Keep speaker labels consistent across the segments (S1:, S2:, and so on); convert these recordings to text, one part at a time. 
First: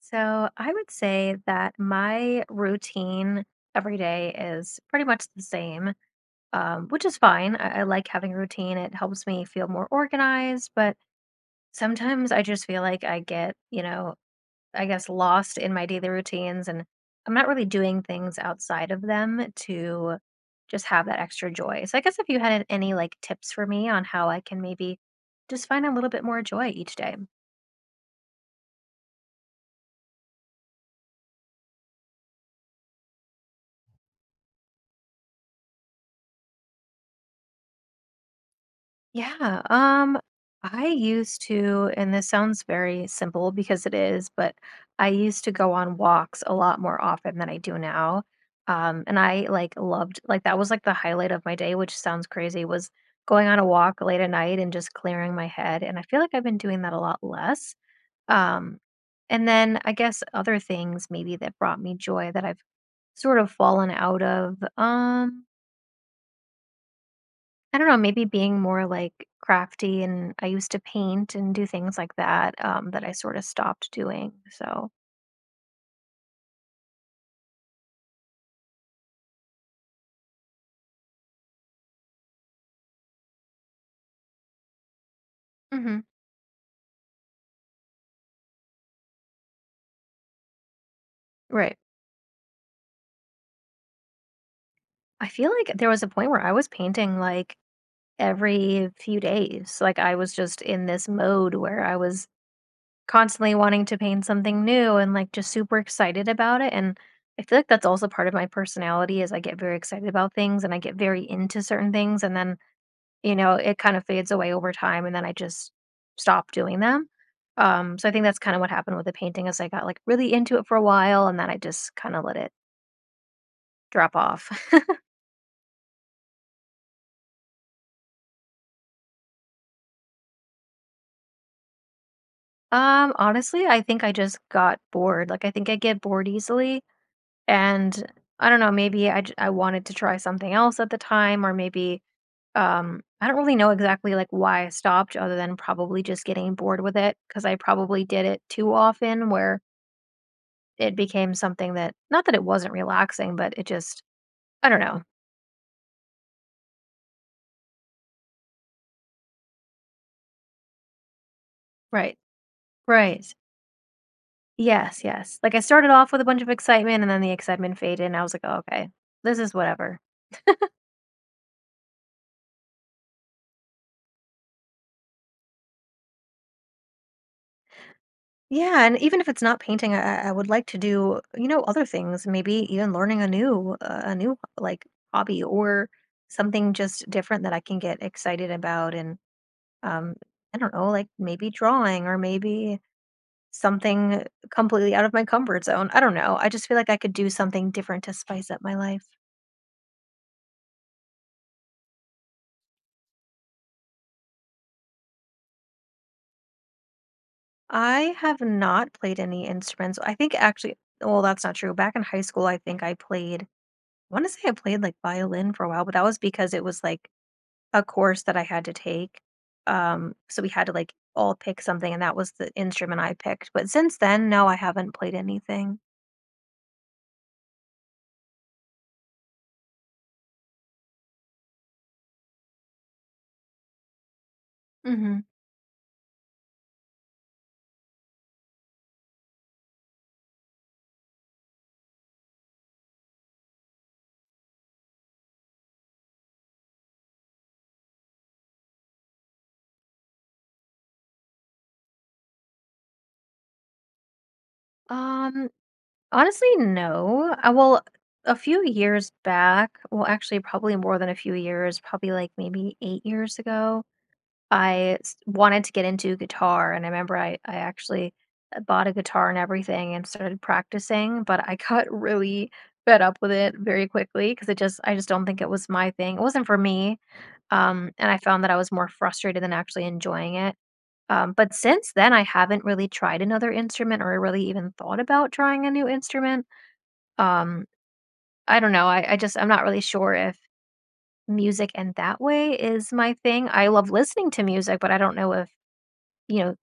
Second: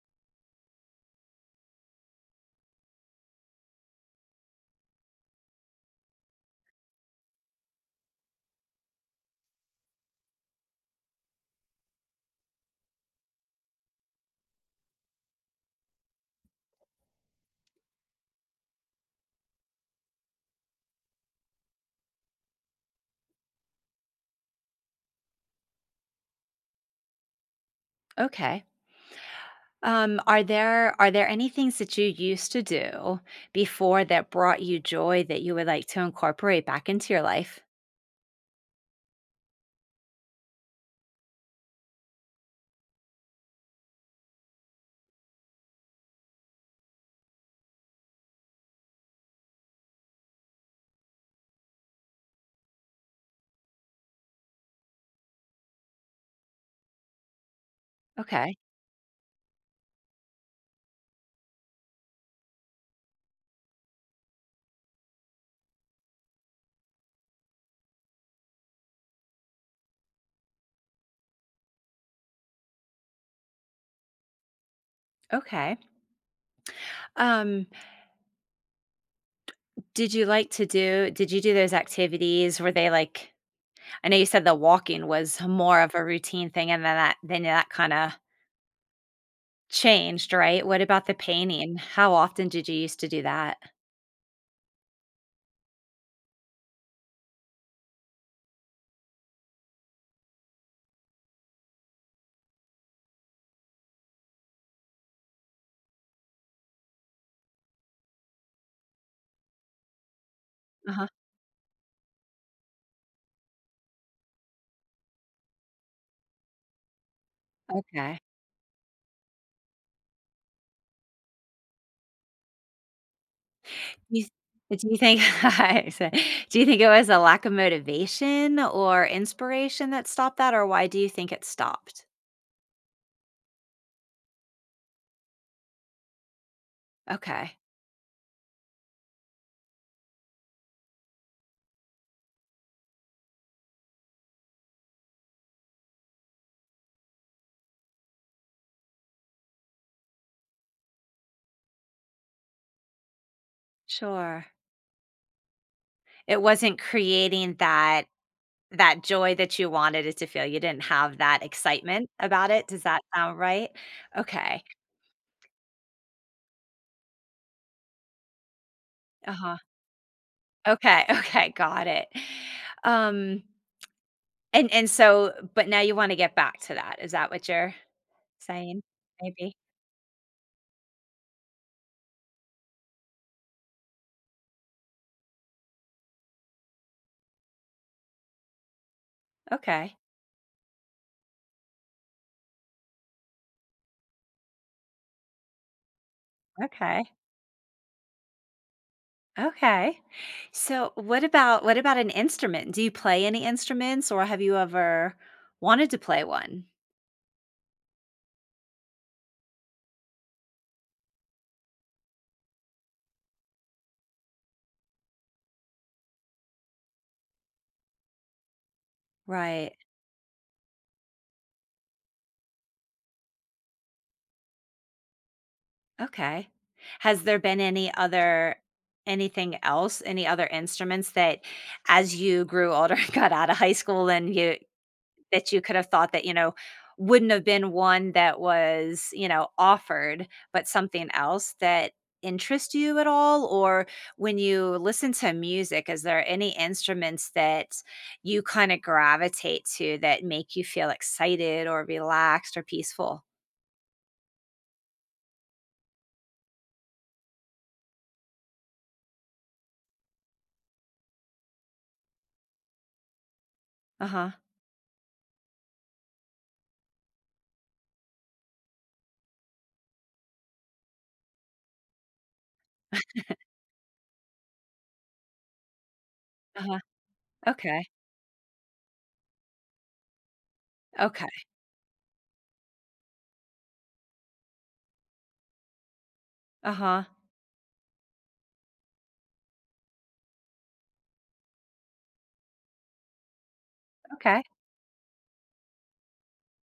S1: So I would say that my routine every day is pretty much the same, which is fine. I like having a routine. It helps me feel more organized, but sometimes I just feel like I get I guess lost in my daily routines and I'm not really doing things outside of them to just have that extra joy. So I guess if you had any like tips for me on how I can maybe just find a little bit more joy each day.
S2: Okay. Are there any things that you used to do before that brought you joy that you would like to incorporate back into your life?
S1: Yeah, I used to, and this sounds very simple because it is, but I used to go on walks a lot more often than I do now. And I like loved like that was like the highlight of my day, which sounds crazy, was going on a walk late at night and just clearing my head. And I feel like I've been doing that a lot less.
S2: Okay.
S1: Um, and then I guess other things maybe that brought me joy that I've sort of fallen out of. I don't know, maybe being more, like, crafty, and I used to paint and do things like that, that I sort of stopped doing, so.
S2: Okay. Um, did you do those activities? Were they like I know you said the walking was more of a
S1: Mhm.
S2: routine thing and then that kind of changed, right? What about the
S1: Right.
S2: painting? How often did you used to do that?
S1: I feel like there was a point where I was painting, like, every few days, like, I was just in this mode where I was constantly wanting to paint something new and, like, just super excited about it, and I feel like that's also part of my personality is I get very excited about things, and I get
S2: Uh-huh.
S1: very into certain things, and then you know, it kind of fades away over time, and then I just stop doing them. So I
S2: Okay.
S1: think that's kind of what happened with the painting is I got like really into it for a while and then I just kind of let it drop
S2: You th
S1: off.
S2: do you think I said do you think it was a lack of motivation or inspiration that stopped that, or why do you think it stopped?
S1: Honestly, I think I just got bored. Like I think I get bored easily
S2: Okay,
S1: and I don't know, maybe I wanted to try something else at the time or maybe I don't really know exactly like why I stopped other than probably just getting bored with it because I probably did it too often where it became something that not that it wasn't relaxing, but it just
S2: sure.
S1: I don't know.
S2: It wasn't creating that joy that you wanted it to feel, you didn't have that excitement
S1: Right.
S2: about it, does that
S1: Right.
S2: sound right? Okay,
S1: Yes, yes. Like, I started off with a bunch of excitement, and then the excitement faded, and I was like, "Oh, okay. This is
S2: uh-huh,
S1: whatever."
S2: okay, okay, got it. Um, and so but now you wanna get back to that, is that what you're saying?
S1: Yeah, and even if it's
S2: Maybe?
S1: not painting, I would like to do, you know, other things, maybe even learning a new, like, hobby or something just different that I can get excited about and,
S2: Okay,
S1: um, I don't know, like, maybe drawing or maybe something completely out of my comfort zone. I don't know. I just feel like I
S2: okay.
S1: could do something different to spice up my life.
S2: Okay. So what about an instrument? Do you play any instruments or have you ever wanted to play one?
S1: I have not played any instruments. I think actually, well, that's not true. Back in high school, I think I played, I want to say I played like violin for a while, but that was because it was like a course that I had to take.
S2: Right.
S1: So we had to like all pick something, and that was the instrument I picked. But since then, no, I haven't played anything.
S2: Okay. Has there been any other instruments that as you grew older, got out of high school and you
S1: Hmm.
S2: that you could have thought that, you know, wouldn't have been one that was, you know, offered, but something else that interests you at all? Or when you listen to music, is there any instruments that you kind of gravitate to that make you feel excited or relaxed or peaceful?
S1: Um, Honestly, no. Well, a few years back, well, actually, probably more than a few years, probably like maybe 8 years ago,
S2: Uh-huh.
S1: wanted to get into guitar. And I remember I actually bought a guitar and everything and started practicing, but I got really fed up with it very quickly because it just, I just don't think it was my thing. It wasn't for
S2: Uh-huh.
S1: me.
S2: Okay.
S1: And I found that I was more frustrated than actually enjoying it.
S2: Okay.
S1: But since then, I haven't really tried another instrument or really even thought about trying a new instrument.
S2: Uh-huh.
S1: um, I don't know, I just I'm not really sure if music in that way is my thing. I love listening to
S2: Okay.
S1: music, but I don't know if, you know,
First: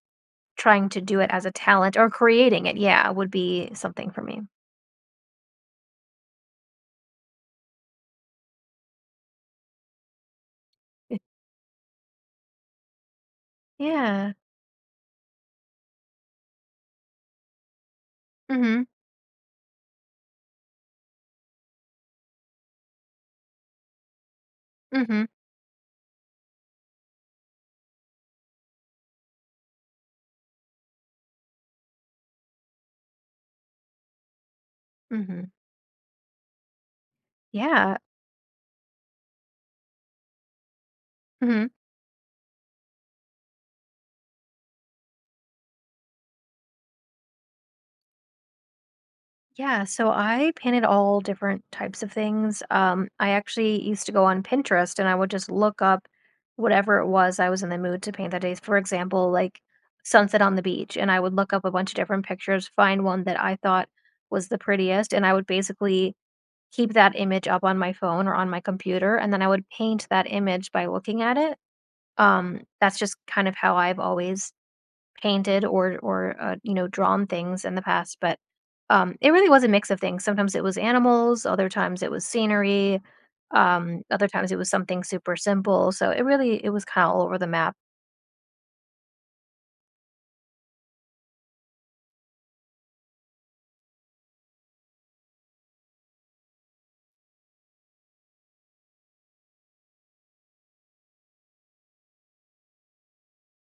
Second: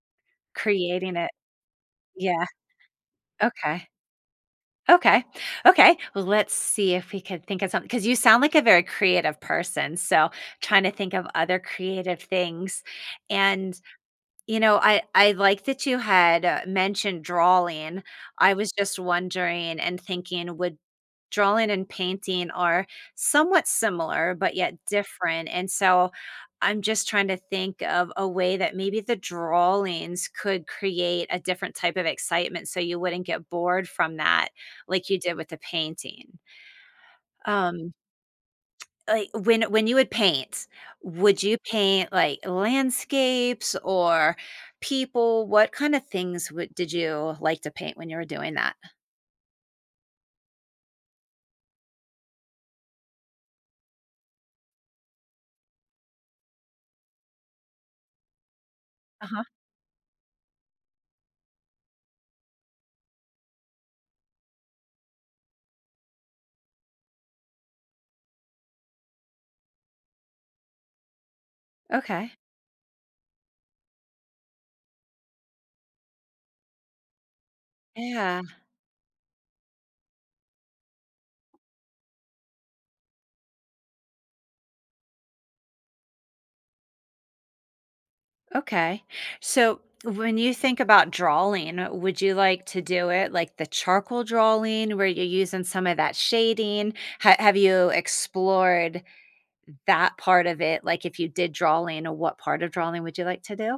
S1: trying to
S2: Creating
S1: do
S2: it.
S1: it as a talent or
S2: Yeah.
S1: creating it, yeah, would be
S2: Okay.
S1: something for me.
S2: Okay. Okay. Well, let's see if we could think of something because you sound like a very creative person. So, trying to think of other creative things. And
S1: Yeah.
S2: you know, I like that you had, mentioned drawing. I was
S1: Mhm.
S2: just wondering and thinking, would drawing and painting are somewhat similar, but yet
S1: Mhm.
S2: different, and so I'm just trying to think of a way that maybe the drawings could create a different type of excitement so you wouldn't get bored from that like you did
S1: Mhm.
S2: with the painting. Um
S1: Yeah.
S2: like, when you would paint, would you
S1: Mhm.
S2: paint, like, landscapes or people? What kinda things would did you like to paint when you were doing that?
S1: Yeah, so I painted all different types of things. I actually used to go on Pinterest and I would just look up whatever it was I was in the mood to paint that day. For example,
S2: Uh-huh.
S1: like sunset on the beach, and I would look up a bunch of different pictures, find one that I thought was the prettiest, and I would basically keep that image up on my phone or on my computer, and then I would paint that image by looking at it.
S2: Okay.
S1: That's just kind of how I've always painted or, you know, drawn things in the past, but
S2: Yeah,
S1: it really was a mix of things. Sometimes it was animals, other times it was scenery, other times it was something super simple, so it really it was kind of all over the map.
S2: okay. So, when you think about drawing, would you like to do it like the charcoal drawing where you're using some of that shading? Ha have you explored that part of it? Like, if you did drawing, what part of drawing would you like to do?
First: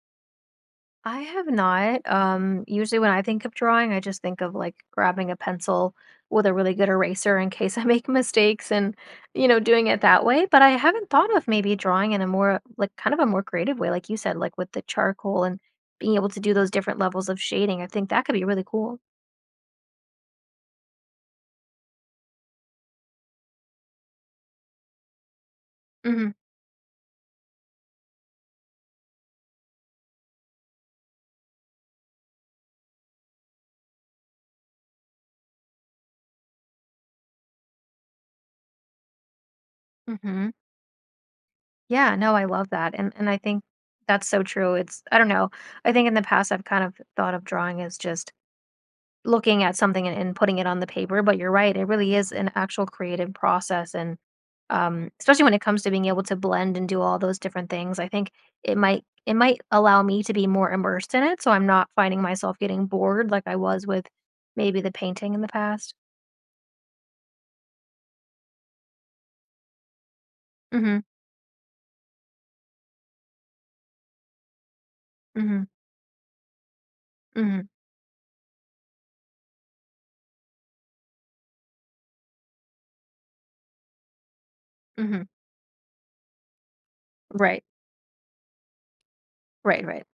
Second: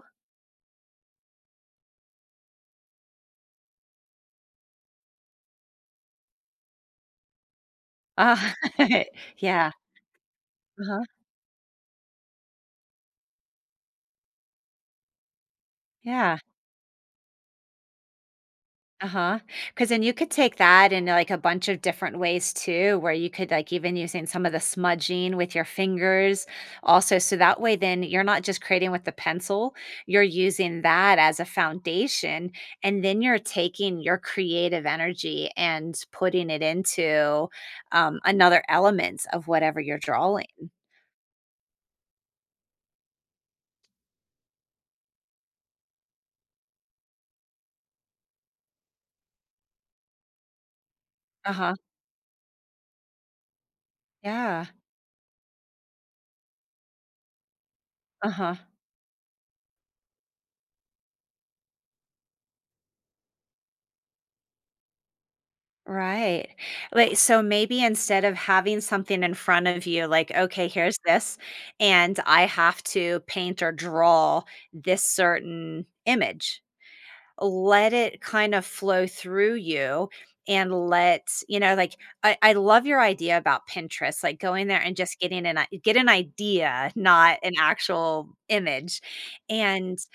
S1: I have not. Usually when I think of drawing, I just think of like grabbing a pencil with a really good eraser in case I make
S2: Ah,
S1: mistakes and, you know,
S2: yeah.
S1: doing it that way. But I
S2: Uh-huh.
S1: haven't thought of maybe drawing in a more like kind of a more creative way, like you said, like with the charcoal and being able to
S2: Yeah.
S1: do those different levels of shading. I think that could be really cool.
S2: Uh-huh. Huh. Because then you could take that in, like, a bunch of different ways too, where you could, like, even using some of the smudging with your
S1: Hmm.
S2: fingers also, so that way then you're not just creating with the pencil, you're using that as a foundation, and then you're taking your creative energy and putting it into, another element of whatever you're
S1: Hmm.
S2: drawing.
S1: Yeah, no, I love that. And I think that's so true. It's I don't know. I think in the past I've kind of thought of drawing as just looking at something and putting it on the paper, but you're right,
S2: Uh-huh.
S1: it really is an actual creative process and,
S2: Yeah.
S1: especially when it comes to being able to blend and do all those different things, I think
S2: Uh-huh.
S1: it might allow me to be more immersed in it, so I'm not finding myself getting bored like I was with maybe the painting in the past.
S2: Right. Like, so maybe instead of having something in front of you, like, okay, here's
S1: Mhm,
S2: this, and I have to paint or draw this
S1: mhm,
S2: certain image,
S1: mhm,
S2: let it kind of flow through you and let you know like I love your idea about Pinterest, like going there and just
S1: mhm.
S2: getting get an idea, not an
S1: Right,
S2: actual image,
S1: right,
S2: and
S1: right.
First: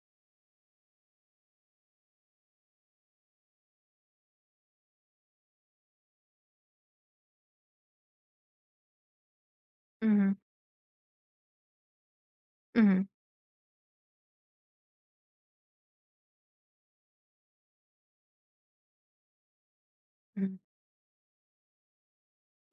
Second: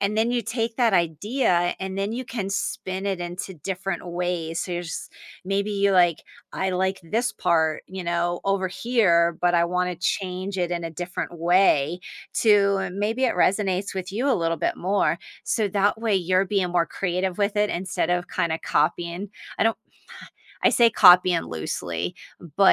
S2: then you take that idea and then you can spin it into different ways. So you're just, maybe you like, I like this part, you know, over here, but I want to
S1: Mhm,
S2: change it in a different way to
S1: mhm,
S2: maybe it resonates with you a little bit more. So that way you're being more creative with it instead of kind of copying. I don't,
S1: mhm.
S2: I say copying loosely,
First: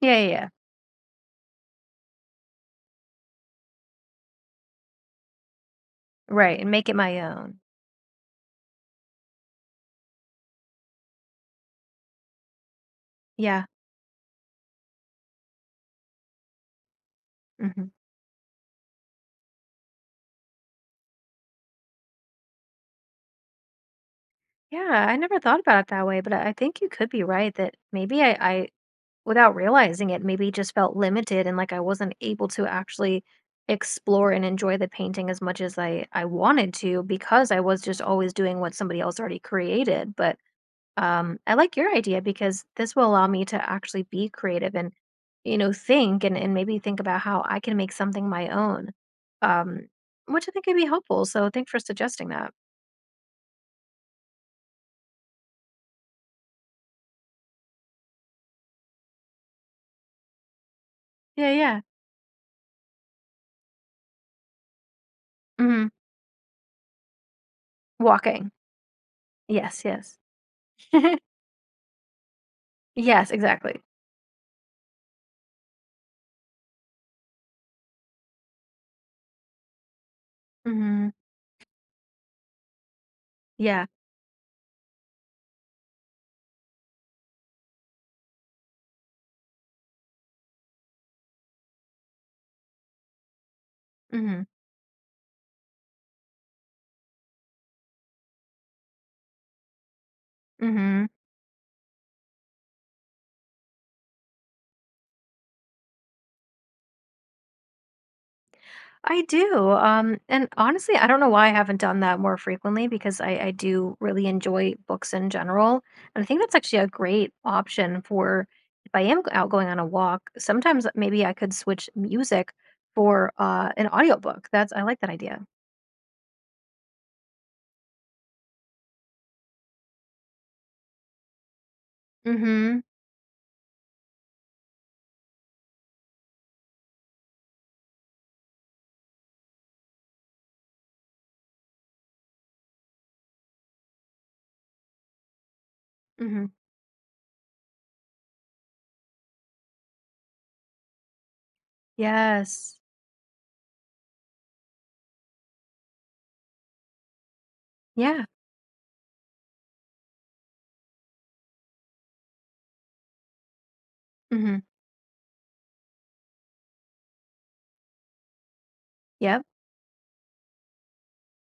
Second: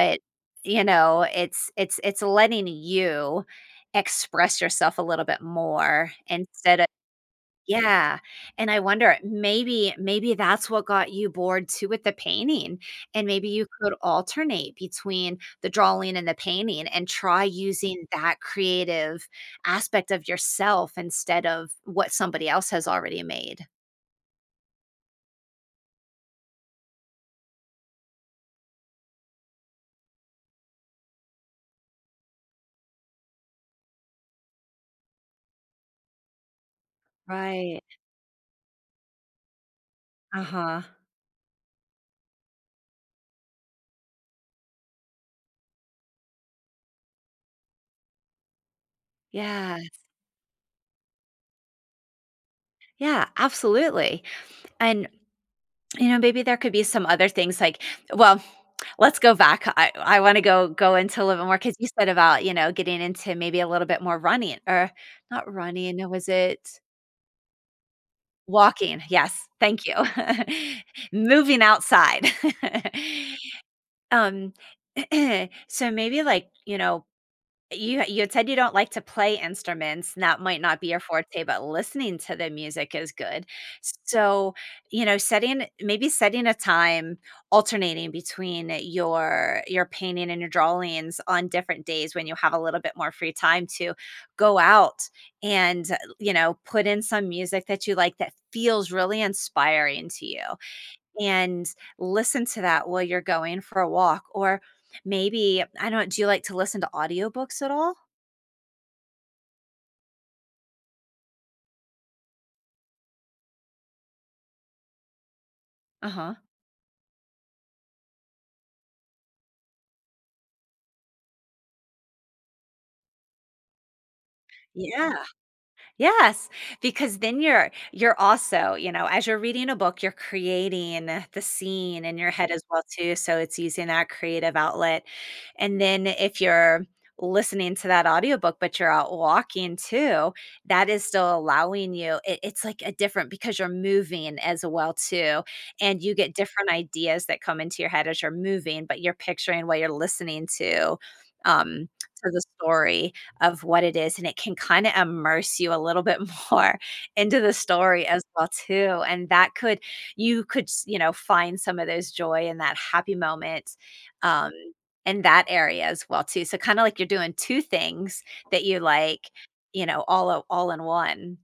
S1: Yeah, yeah, yeah.
S2: you know, it's letting you express yourself a little bit more
S1: Right, and
S2: instead.
S1: make it my own.
S2: Yeah, and I wonder, maybe that's what got you bored too with the painting, and maybe
S1: Yeah,
S2: you could alternate between the drawing and the painting and try
S1: mhm.
S2: using that creative aspect of yourself instead of what somebody else has already made.
S1: Yeah, I never thought about it that way, but I think you could be right that maybe I without realizing it, maybe just felt limited and like I wasn't able to actually explore and enjoy the painting as much as I wanted to because I was
S2: Right.
S1: just always doing what somebody else already created. But
S2: Uh-huh.
S1: I like your idea because this will allow me to actually be creative and you know think and maybe think about how I can make something my own.
S2: Yeah.
S1: Um which I think could be helpful. So thanks for suggesting that.
S2: Yeah, absolutely, and you know, maybe there could be some other things like, well, let's go back. I wanna go into a little bit
S1: Yeah,
S2: more because
S1: yeah.
S2: you said about, you know, getting into maybe a little bit more running or not
S1: Hmm.
S2: running, or was it
S1: Walking.
S2: walking? Yes,
S1: Yes,
S2: thank you.
S1: yes.
S2: Moving outside.
S1: Yes, exactly.
S2: Um, so maybe, like, you know, you had said you don't like to play instruments, and that might not be your
S1: Hmm.
S2: forte, but listening to the music is good.
S1: Yeah.
S2: So, you know, setting a time alternating between your painting and your drawings on different days when you have a little bit more free time to
S1: Hmm.
S2: go out and, you know, put in some music that you like that feels really inspiring to you
S1: Mhm.
S2: and listen to that while you're going for a walk or maybe I don't, do you like to listen to audiobooks at all?
S1: I do, and honestly, I don't know why I haven't done that more frequently because I do really enjoy books in general, and I
S2: Uh-huh.
S1: think that's actually a great option for if I am out going on a walk, sometimes maybe I could switch music for, an audiobook, that's I like that
S2: Yeah.
S1: idea.
S2: Yes, because then you're also, you know, as you're reading a book, you're creating the scene in your head as
S1: Mhm,
S2: well too, so it's using that creative outlet. And then if you're listening to that audiobook but you're out walking too, that is still allowing you it, it's like a different because you're moving as well too, and you get
S1: mhm.
S2: different ideas that come into your head as you're moving, but you're picturing what you're listening to, um to the
S1: Yes.
S2: story of what it is, and it can kinda immerse you a little bit more into the story as
S1: Yeah.
S2: well too, and that could, you could s you know, find some of those joy and that happy moment, um,
S1: Mhm.
S2: in that area as well too, so kinda like you're doing two things that you like,
S1: Yep.
S2: you know, all in one.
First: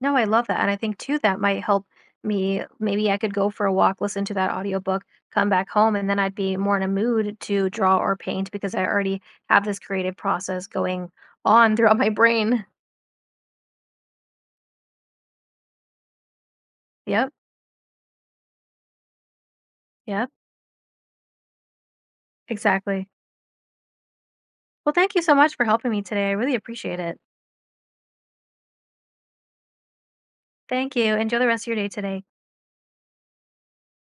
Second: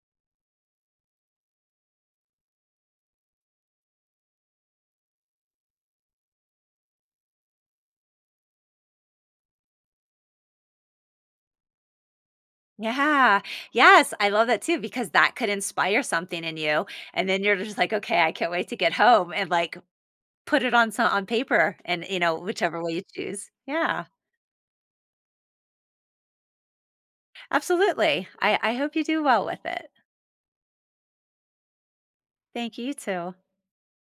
S1: No, I love that, and I think too that might help me maybe I could go for a walk, listen to that audiobook, come back home, and then I'd be more in a mood to draw or paint because I already have this creative process going on throughout my brain.
S2: Yeah. Yes, I love that too because that could inspire something in you, and
S1: Yep.
S2: then you're just like, "Okay, I can't wait to get home," and, like,
S1: Yep.
S2: put it on some on paper and, you know, whichever way you
S1: Exactly.
S2: choose. Yeah.
S1: Well, thank you so much for helping me today. I really appreciate it.
S2: Absolutely. I hope you do well with it.
S1: Thank you. Enjoy the rest of your day today.
S2: Thank you, you too.